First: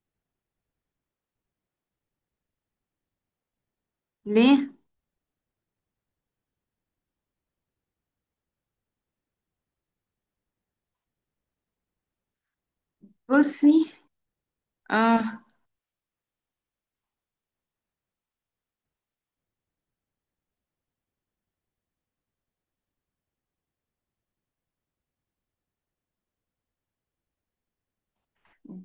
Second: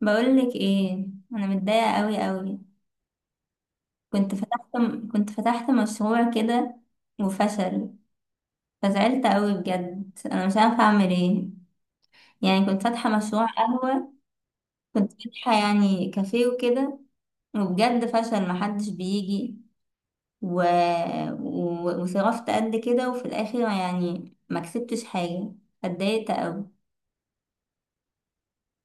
بقولك ايه؟ انا متضايقه قوي قوي. كنت ليه؟ فتحت كنت فتحت مشروع كده وفشل. فزعلت قوي بجد انا مش عارفه اعمل ايه. يعني كنت فاتحه مشروع بصي، قهوه. كنت اه، فاتحه يعني كافيه وكده. وبجد فشل محدش بيجي. و... وصرفت قد كده وفي الاخر يعني ما كسبتش حاجه. اتضايقت قوي.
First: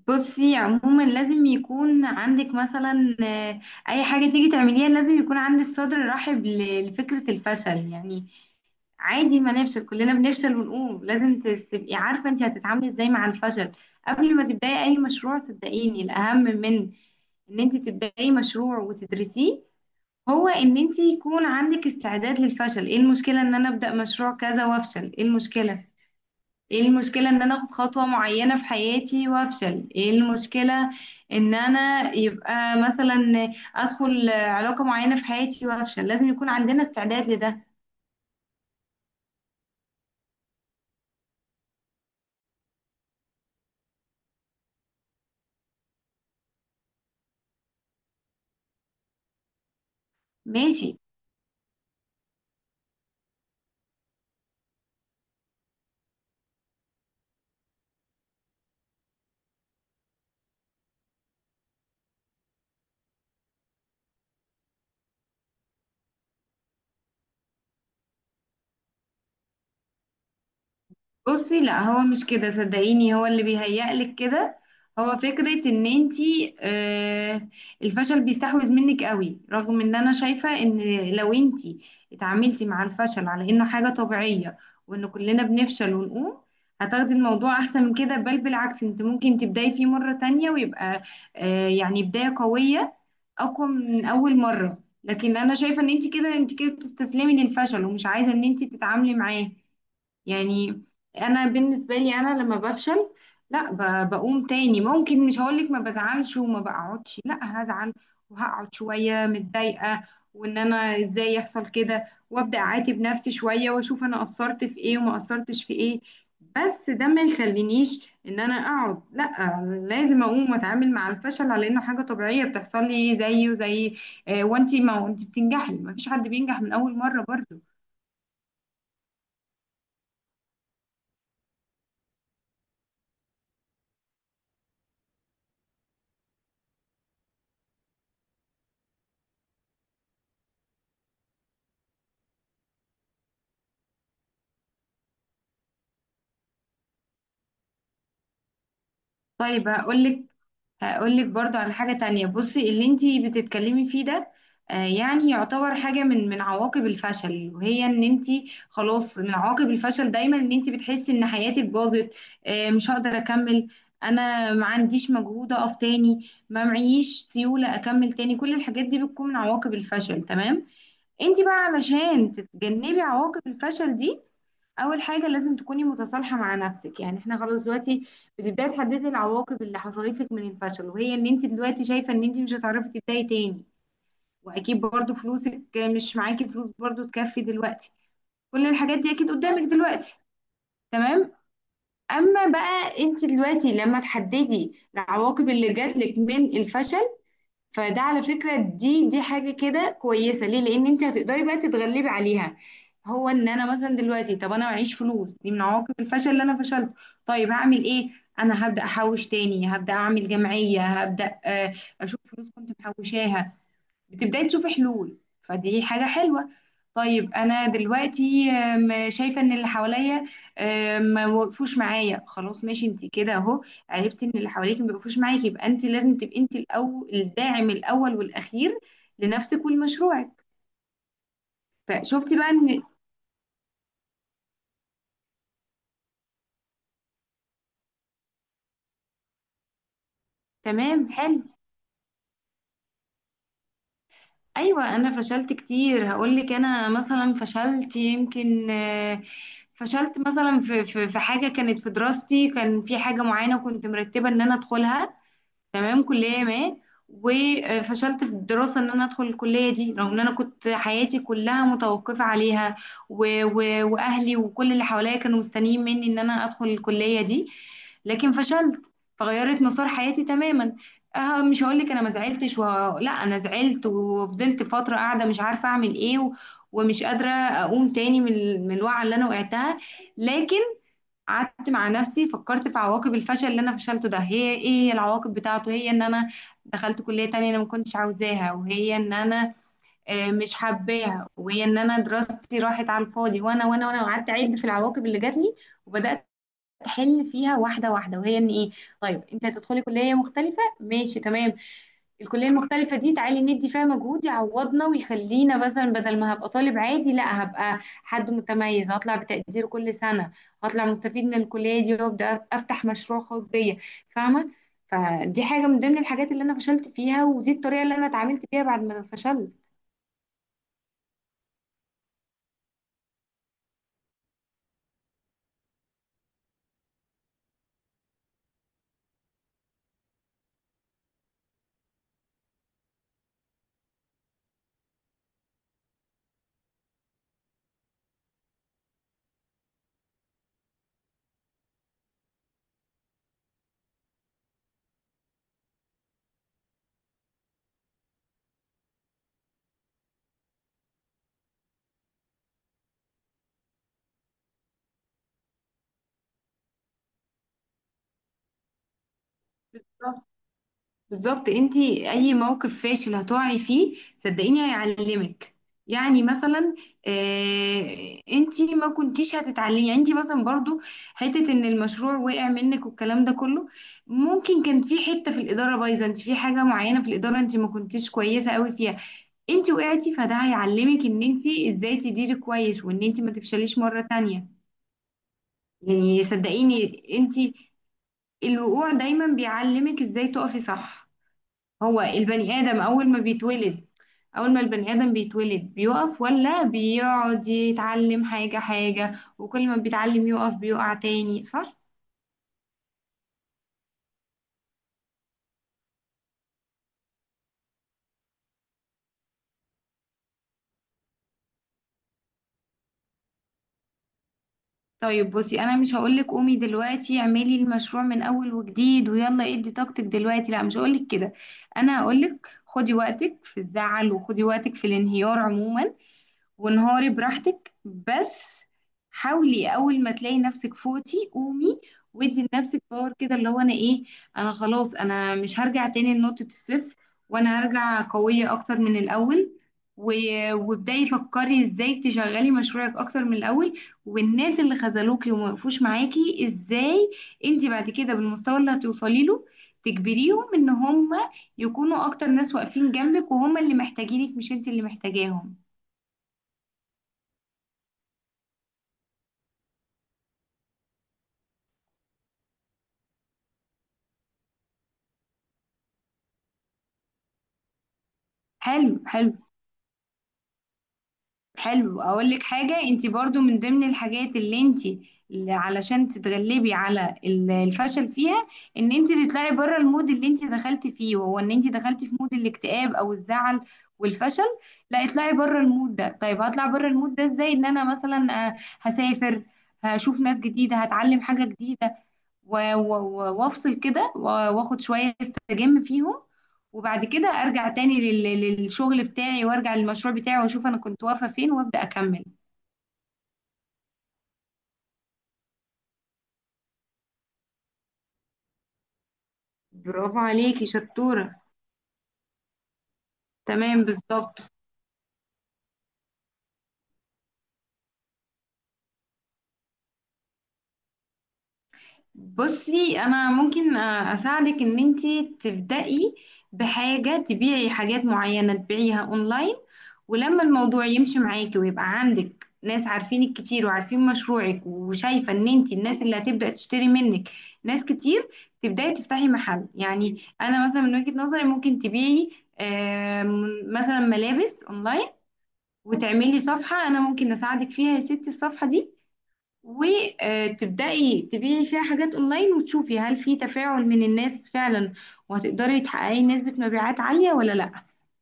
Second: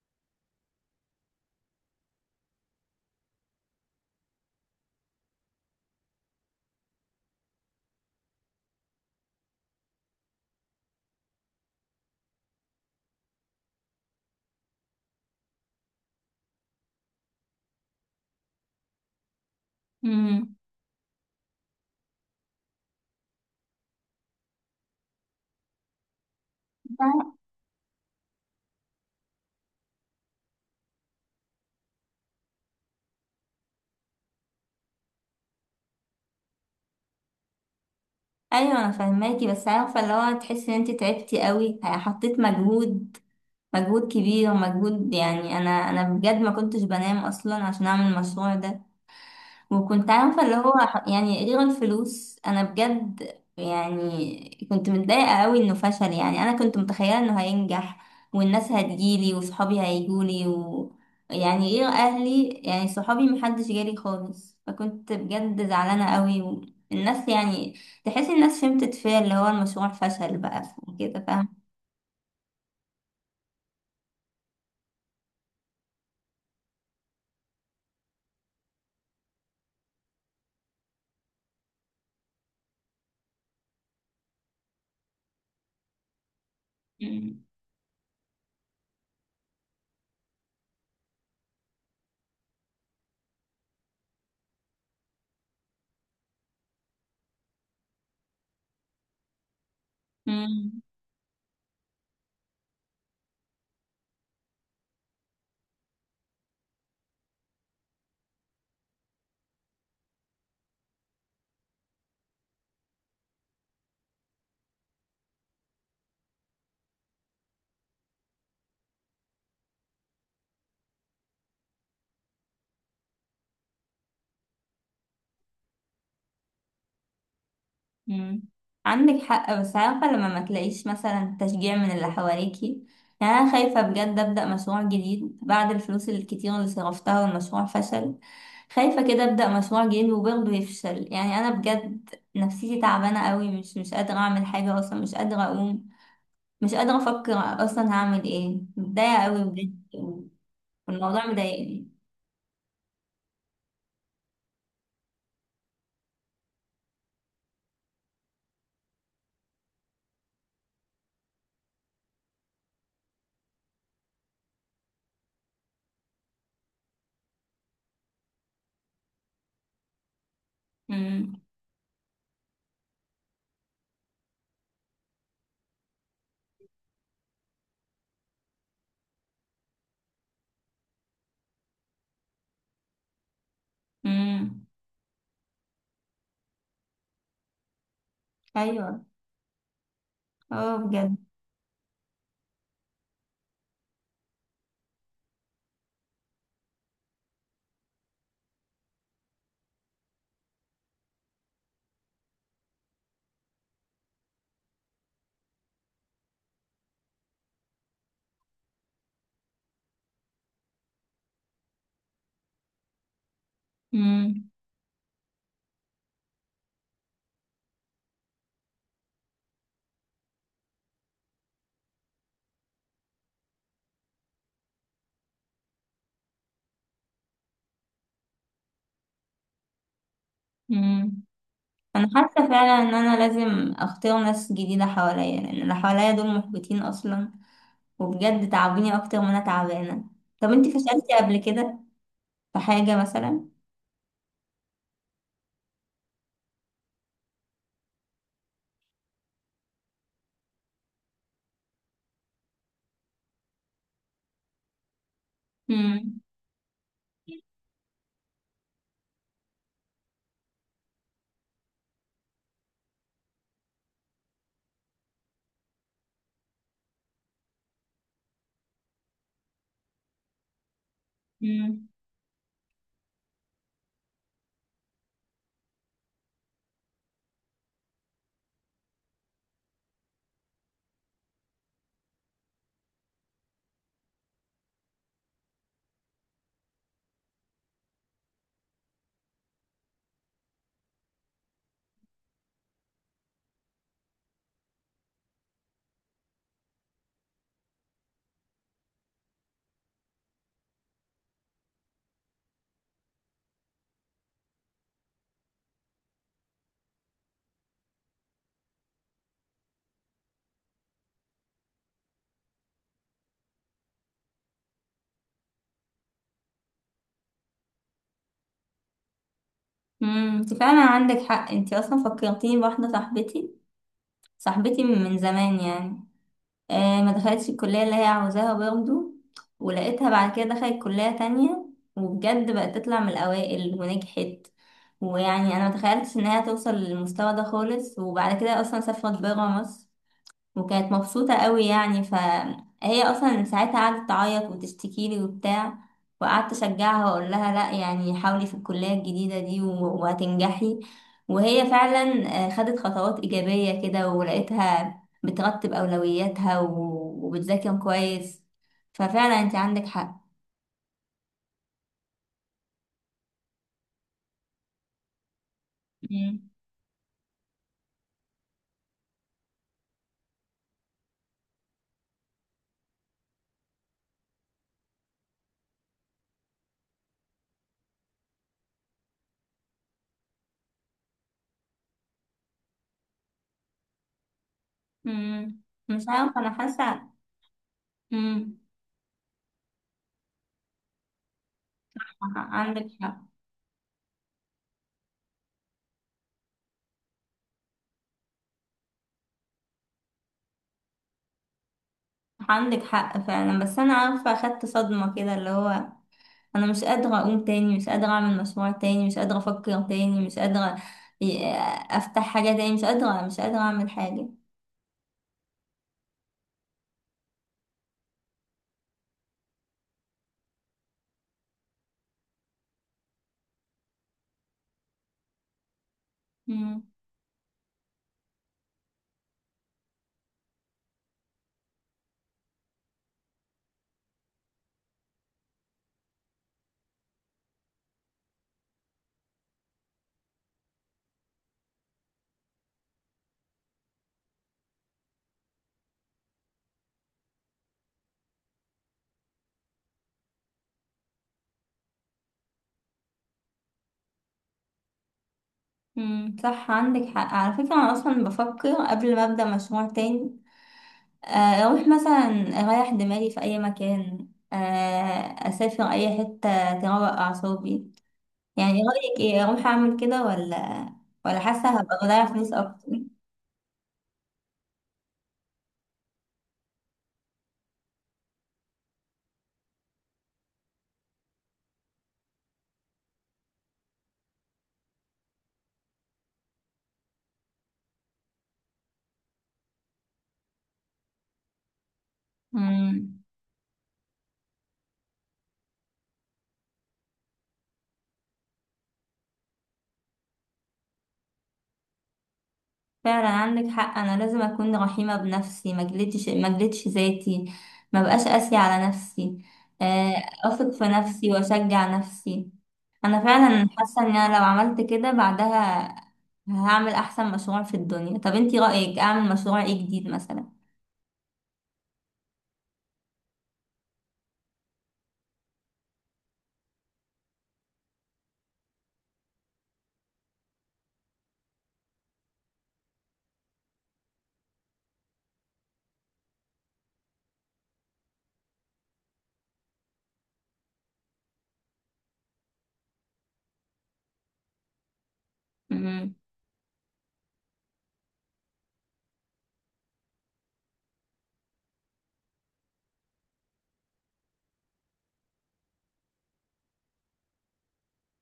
بصي عموما لازم يكون عندك مثلا اي حاجه تيجي تعمليها لازم يكون عندك صدر رحب لفكره الفشل يعني. عادي، ما نفشل، كلنا بنفشل ونقوم، لازم تبقي عارفه انت هتتعاملي ازاي مع الفشل قبل ما تبداي اي مشروع. صدقيني الاهم من ان انت تبداي مشروع وتدرسيه هو امم. ان انت يكون عندك استعداد للفشل. ايه المشكله ان انا ابدا مشروع كذا وافشل؟ ايه المشكله؟ ايه المشكلة ان انا اخد خطوة معينة في حياتي وافشل؟ ايه المشكلة ان انا يبقى مثلا ادخل علاقة معينة في حياتي وافشل؟ لازم يكون عندنا استعداد لده. ايوه، انا فاهماكي بس عارفه اللي هو تحسي ان انت تعبتي قوي حطيت مجهود. مجهود كبير ومجهود، يعني انا بجد ما كنتش بنام اصلا عشان اعمل المشروع ده. وكنت عارفه اللي هو ماشي. يعني غير الفلوس، انا بجد يعني كنت متضايقه قوي انه فشل. يعني انا كنت متخيله انه هينجح والناس هتجيلي وصحابي هيجولي يعني غير اهلي يعني صحابي محدش جالي خالص، فكنت بجد زعلانه قوي. والناس يعني تحس الناس فهمت فيا اللي هو المشروع فشل بقى وكده، فاهم؟ بصي، لا هو مش كده، صدقيني، هو اللي بيهيألك كده. هو فكرة ان انتي، الفشل بيستحوذ منك قوي، رغم ان انا شايفة ان لو انتي اتعاملتي مع الفشل على انه حاجة طبيعية، وان كلنا بنفشل ونقوم، هتاخدي الموضوع احسن من كده، بل بالعكس انت ممكن تبداي فيه مرة تانية ويبقى يعني بداية قوية اقوى من اول مرة. لكن انا شايفة ان انتي كده بتستسلمي للفشل ومش عايزة ان انتي تتعاملي معاه مم. يعني. انا بالنسبه لي انا لما بفشل، لا بقوم تاني. ممكن مش هقولك ما بزعلش وما بقعدش، لا هزعل وهقعد شويه متضايقه وان انا ازاي يحصل كده، وابدا اعاتب نفسي شويه واشوف انا قصرت في ايه وما قصرتش في ايه. بس ده ما يخلينيش ان انا اقعد، لا، لازم اقوم واتعامل مع الفشل على انه حاجه طبيعيه بتحصل لي زيه زي وانتي ما وانتي بتنجحي، ما فيش حد بينجح من اول مره برضو. مم. عندك حق، بس عارفة لما ما تلاقيش مثلا تشجيع من اللي حواليكي. يعني أنا خايفة بجد أبدأ مشروع جديد بعد الفلوس الكتير اللي صرفتها والمشروع فشل. خايفة كده أبدأ مشروع جديد وبرضه يفشل. يعني أنا بجد نفسيتي تعبانة قوي، مش قادرة أعمل حاجة أصلا، مش قادرة أقوم، مش قادرة أفكر أصلا. هعمل إيه؟ متضايقة قوي طيب بجد، هقول لك، هقول والموضوع لك برضو على مضايقني. حاجة تانية. بصي، اللي انتي بتتكلمي فيه ده يعني يعتبر حاجة من عواقب الفشل، وهي ان انتي خلاص من عواقب الفشل دايما ان انتي بتحسي ان حياتك باظت، مش هقدر اكمل، انا ما عنديش مجهود اقف تاني، ما معيش سيولة اكمل تاني. كل الحاجات دي بتكون من عواقب الفشل. تمام؟ مم. انتي بقى علشان تتجنبي عواقب الفشل دي، اول حاجه لازم تكوني متصالحه مع نفسك. يعني احنا خلاص دلوقتي بتبداي تحددي العواقب اللي حصلت لك من الفشل، وهي ان انت دلوقتي شايفه ان انت مش هتعرفي تبداي تاني، مم. واكيد برضو فلوسك مش معاكي، فلوس برضو تكفي دلوقتي، كل الحاجات أيوه. دي اكيد قدامك دلوقتي. أه، بجد. تمام؟ اما بقى انت دلوقتي لما تحددي العواقب اللي جات لك من الفشل، فده على فكرة، دي حاجة كده كويسة، ليه؟ لأن انت هتقدري بقى تتغلبي عليها. هو ان انا مثلا دلوقتي، طب انا معيش فلوس، دي من عواقب الفشل اللي انا فشلت. طيب هعمل ايه؟ انا هبدأ احوش تاني، هبدأ اعمل جمعية، هبدأ اشوف فلوس كنت محوشاها. بتبداي مم. تشوفي حلول، فدي حاجة حلوة. طيب أنا دلوقتي شايفة إن اللي حواليا ما وقفوش معايا، خلاص ماشي، أنت كده أهو، عرفتي إن اللي حواليك ما وقفوش معاكي، يبقى أنت لازم تبقي أنت الأول، الداعم الأول والأخير لنفسك ولمشروعك. مم. انا فشفتي حاسه بقى فعلا إن، ان انا لازم اختار ناس جديده حواليا، لان اللي حواليا دول محبطين اصلا وبجد تعبوني اكتر ما انا تعبانه. طب انت تمام. فشلتي قبل حلو. كده في حاجه مثلا؟ أيوة أنا فشلت كتير. هقولك، أنا مثلا فشلت يمكن، فشلت مثلا في حاجة كانت في دراستي، كان في حاجة معينة كنت مرتبة إن أنا أدخلها، تمام، امم كلية ما. وفشلت في الدراسة ان انا ادخل الكلية دي، رغم ان انا كنت حياتي كلها متوقفة عليها، و... و... واهلي وكل اللي حواليا كانوا مستنيين مني ان انا ادخل الكلية دي، لكن فشلت، فغيرت مسار حياتي تماما. أه، مش هقول امم لك انا ما زعلتش لا، انا زعلت وفضلت فترة قاعدة مش عارفة اعمل ايه ومش قادرة اقوم تاني من من الوعي اللي انا وقعتها. لكن قعدت مع نفسي، فكرت في عواقب الفشل اللي انا فشلته ده، هي ايه العواقب بتاعته؟ هي ان انا دخلت كلية تانية انا ما كنتش عاوزاها، وهي ان انا مش حباها، وهي ان انا دراستي راحت على الفاضي، وانا وقعدت اعد في العواقب اللي جات لي، وبدأت احل فيها واحدة واحدة. وهي ان ايه؟ طيب انت هتدخلي كلية مختلفة، ماشي تمام، الكلية المختلفة دي تعالي ندي فيها مجهود يعوضنا ويخلينا، مثلا بدل ما هبقى طالب عادي، لا، هبقى حد متميز، هطلع بتقدير كل سنة، هطلع مستفيد من الكلية دي، وابدأ افتح مشروع خاص بيا. فاهمة؟ فدي حاجة من ضمن الحاجات اللي انا فشلت فيها، ودي الطريقة اللي انا اتعاملت بيها بعد ما فشلت. امم. انت فعلا عندك حق. انت اصلا فكرتيني بواحده. صاحبتي، صاحبتي من زمان يعني، ما دخلتش الكلية اللي هي عاوزاها برضه. ولقيتها بعد كده دخلت كلية تانية وبجد بقت تطلع من الأوائل ونجحت. ويعني أنا متخيلتش إنها توصل للمستوى ده خالص، وبعد كده أصلا سافرت برا مصر وكانت مبسوطة قوي. يعني فهي أصلا ساعتها قعدت تعيط وتشتكي لي وبتاع، وقعدت أشجعها وأقول لها لأ يعني حاولي في الكلية الجديدة دي وهتنجحي. وهي فعلا خدت خطوات إيجابية كده، ولقيتها بترتب أولوياتها وبتذاكر كويس. ففعلا أنت عندك حق. بالظبط، انتي اي موقف فاشل هتقعي فيه صدقيني هيعلمك. يعني مم. مثلا انتي ما كنتيش هتتعلمي يعني. انتي مثلا برضو حتة ان المشروع وقع منك والكلام ده كله، ممكن كان في حتة في الإدارة بايظة، انتي في حاجة معينة في الإدارة انتي ما كنتيش كويسة قوي فيها، انتي وقعتي، فده هيعلمك ان انتي ازاي تديري كويس، وان انتي ما تفشليش مرة تانية. مم. مش يعني عارفة، أنا صدقيني حاسة. انتي مم. الوقوع دايما بيعلمك ازاي تقفي صح. هو البني آدم عندك أول حق. ما بيتولد، أول ما البني آدم بيتولد بيقف ولا بيقعد يتعلم حاجة حاجة، وكل ما بيتعلم يقف بيقع تاني، صح؟ عندك حق فعلا، بس أنا عارفة أخدت صدمة كده اللي هو انا مش قادرة اقوم تاني، مش قادرة اعمل مشروع تاني، مش قادرة افكر تاني، مش قادرة ي- افتح حاجة تاني، مش قادرة مش قادرة اعمل حاجة. طيب بصي، أنا مش هقولك قومي دلوقتي اعملي المشروع من أول وجديد ويلا ادي طاقتك دلوقتي، لا، مش هقولك كده. أنا هقولك خدي وقتك في الزعل وخدي وقتك في الانهيار عموما، مم. ونهاري براحتك، بس حاولي اول ما تلاقي نفسك فوتي قومي، وادي لنفسك باور كده، اللي هو انا ايه، انا خلاص انا مش هرجع تاني لنقطة الصفر، وانا هرجع قوية اكتر من الاول، و... وابداي فكري ازاي تشغلي مشروعك اكتر من الاول، والناس اللي خذلوكي وما وقفوش معاكي، ازاي انت بعد كده بالمستوى اللي هتوصلي له تجبريهم ان هم يكونوا اكتر ناس واقفين جنبك، وهم اللي محتاجينك مش انت اللي محتاجاهم. مم. صح عندك حق على فكرة. انا اصلا بفكر قبل ما ابدأ مشروع تاني آه، اروح مثلا اريح دماغي في اي مكان، اسافر اي حتة تروق اعصابي. يعني إيه حلو رأيك؟ حلو ايه، اروح اعمل كده ولا حاسة هبقى حلو، بضيع اقول لك فلوس حاجه. اكتر؟ انت برضو من ضمن الحاجات اللي انت اللي علشان تتغلبي على الفشل فيها، ان انت تطلعي بره المود اللي انت دخلتي فيه، وهو ان انت دخلتي في مود الاكتئاب او الزعل والفشل. لا، اطلعي بره المود ده. طيب هطلع بره المود ده ازاي؟ ان انا مثلا هسافر، هشوف ناس جديده، هتعلم حاجه جديده، مم. وافصل كده واخد شويه استجم فيهم، وبعد كده ارجع تاني للشغل بتاعي، وارجع للمشروع بتاعي واشوف انا كنت واقفة فين وابدأ اكمل. فعلا عندك حق. انا لازم اكون رحيمه بنفسي، ما جلدش ذاتي، ما بقاش قاسيه على نفسي، آه، برافو عليكي، اثق في نفسي شطورة. واشجع نفسي. انا فعلا تمام، حاسه ان انا لو بالظبط. عملت كده بعدها هعمل احسن مشروع في الدنيا. طب انتي رايك اعمل مشروع ايه جديد مثلا؟ بصي، انا ممكن اساعدك ان انتي تبدأي بحاجة، تبيعي حاجات معينة تبيعيها اونلاين، ولما الموضوع يمشي معاكي ويبقى عندك ناس عارفينك كتير وعارفين مشروعك، وشايفة ان انتي الناس اللي هتبدأ تشتري منك ناس كتير، تبدأي تفتحي محل. يعني انا مثلا من وجهة نظري ممكن تبيعي آم، مثلا ملابس اونلاين، امم وتعملي صفحة انا ممكن اساعدك فيها يا ستي، الصفحة دي وتبدأي تبيعي فيها حاجات اونلاين، وتشوفي هل في تفاعل من الناس فعلا، وهتقدري تحققي نسبة مبيعات عالية ولا لا.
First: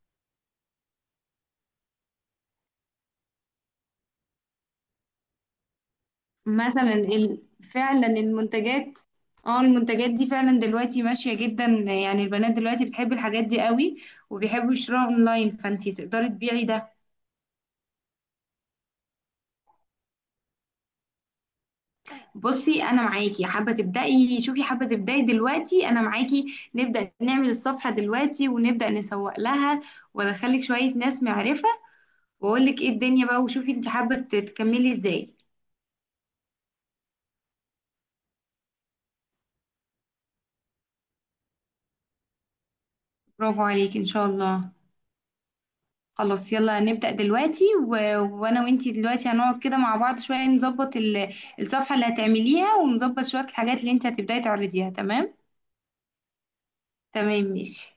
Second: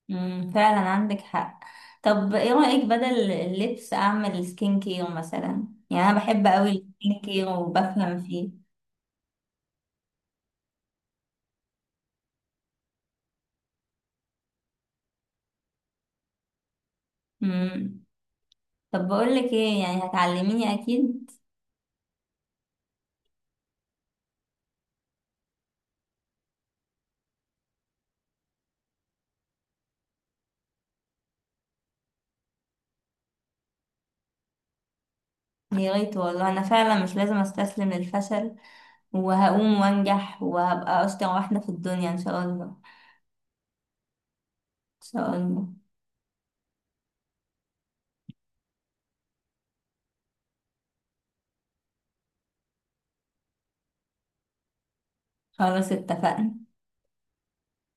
أمم، فعلا عندك حق. طب ايه رايك بدل اللبس اعمل سكين كير مثلا؟ يعني انا بحب قوي مثلا السكين ال- كير فعلا وبفهم فيه. المنتجات، اه، المنتجات دي فعلا دلوقتي ماشية جدا، يعني البنات دلوقتي بتحب الحاجات دي قوي وبيحبوا يشتروها اونلاين، فانتي تقدري تبيعي ده. مم. طب بقولك ايه، يعني هتعلميني اكيد؟ بصي انا معاكي، حابة تبدأي؟ شوفي، حابة تبدأي دلوقتي، انا معاكي، نبدأ نعمل الصفحة دلوقتي، ونبدأ نسوق لها، وادخلك شوية ناس معرفة، واقول لك ايه الدنيا بقى، وشوفي انت حابة تكملي ازاي. يا ريت والله. انا فعلا مش لازم استسلم للفشل، وهقوم وانجح وهبقى اشطر واحدة في الدنيا ان شاء الله. ان برافو عليك، ان شاء الله. شاء الله. خلاص يلا نبدأ دلوقتي وانا وانتي دلوقتي هنقعد كده مع بعض شوية، نظبط الصفحة اللي هتعمليها، ونظبط شوية الحاجات اللي انت هتبداي تعرضيها. تمام؟ خلاص اتفقنا. تمام، ماشي.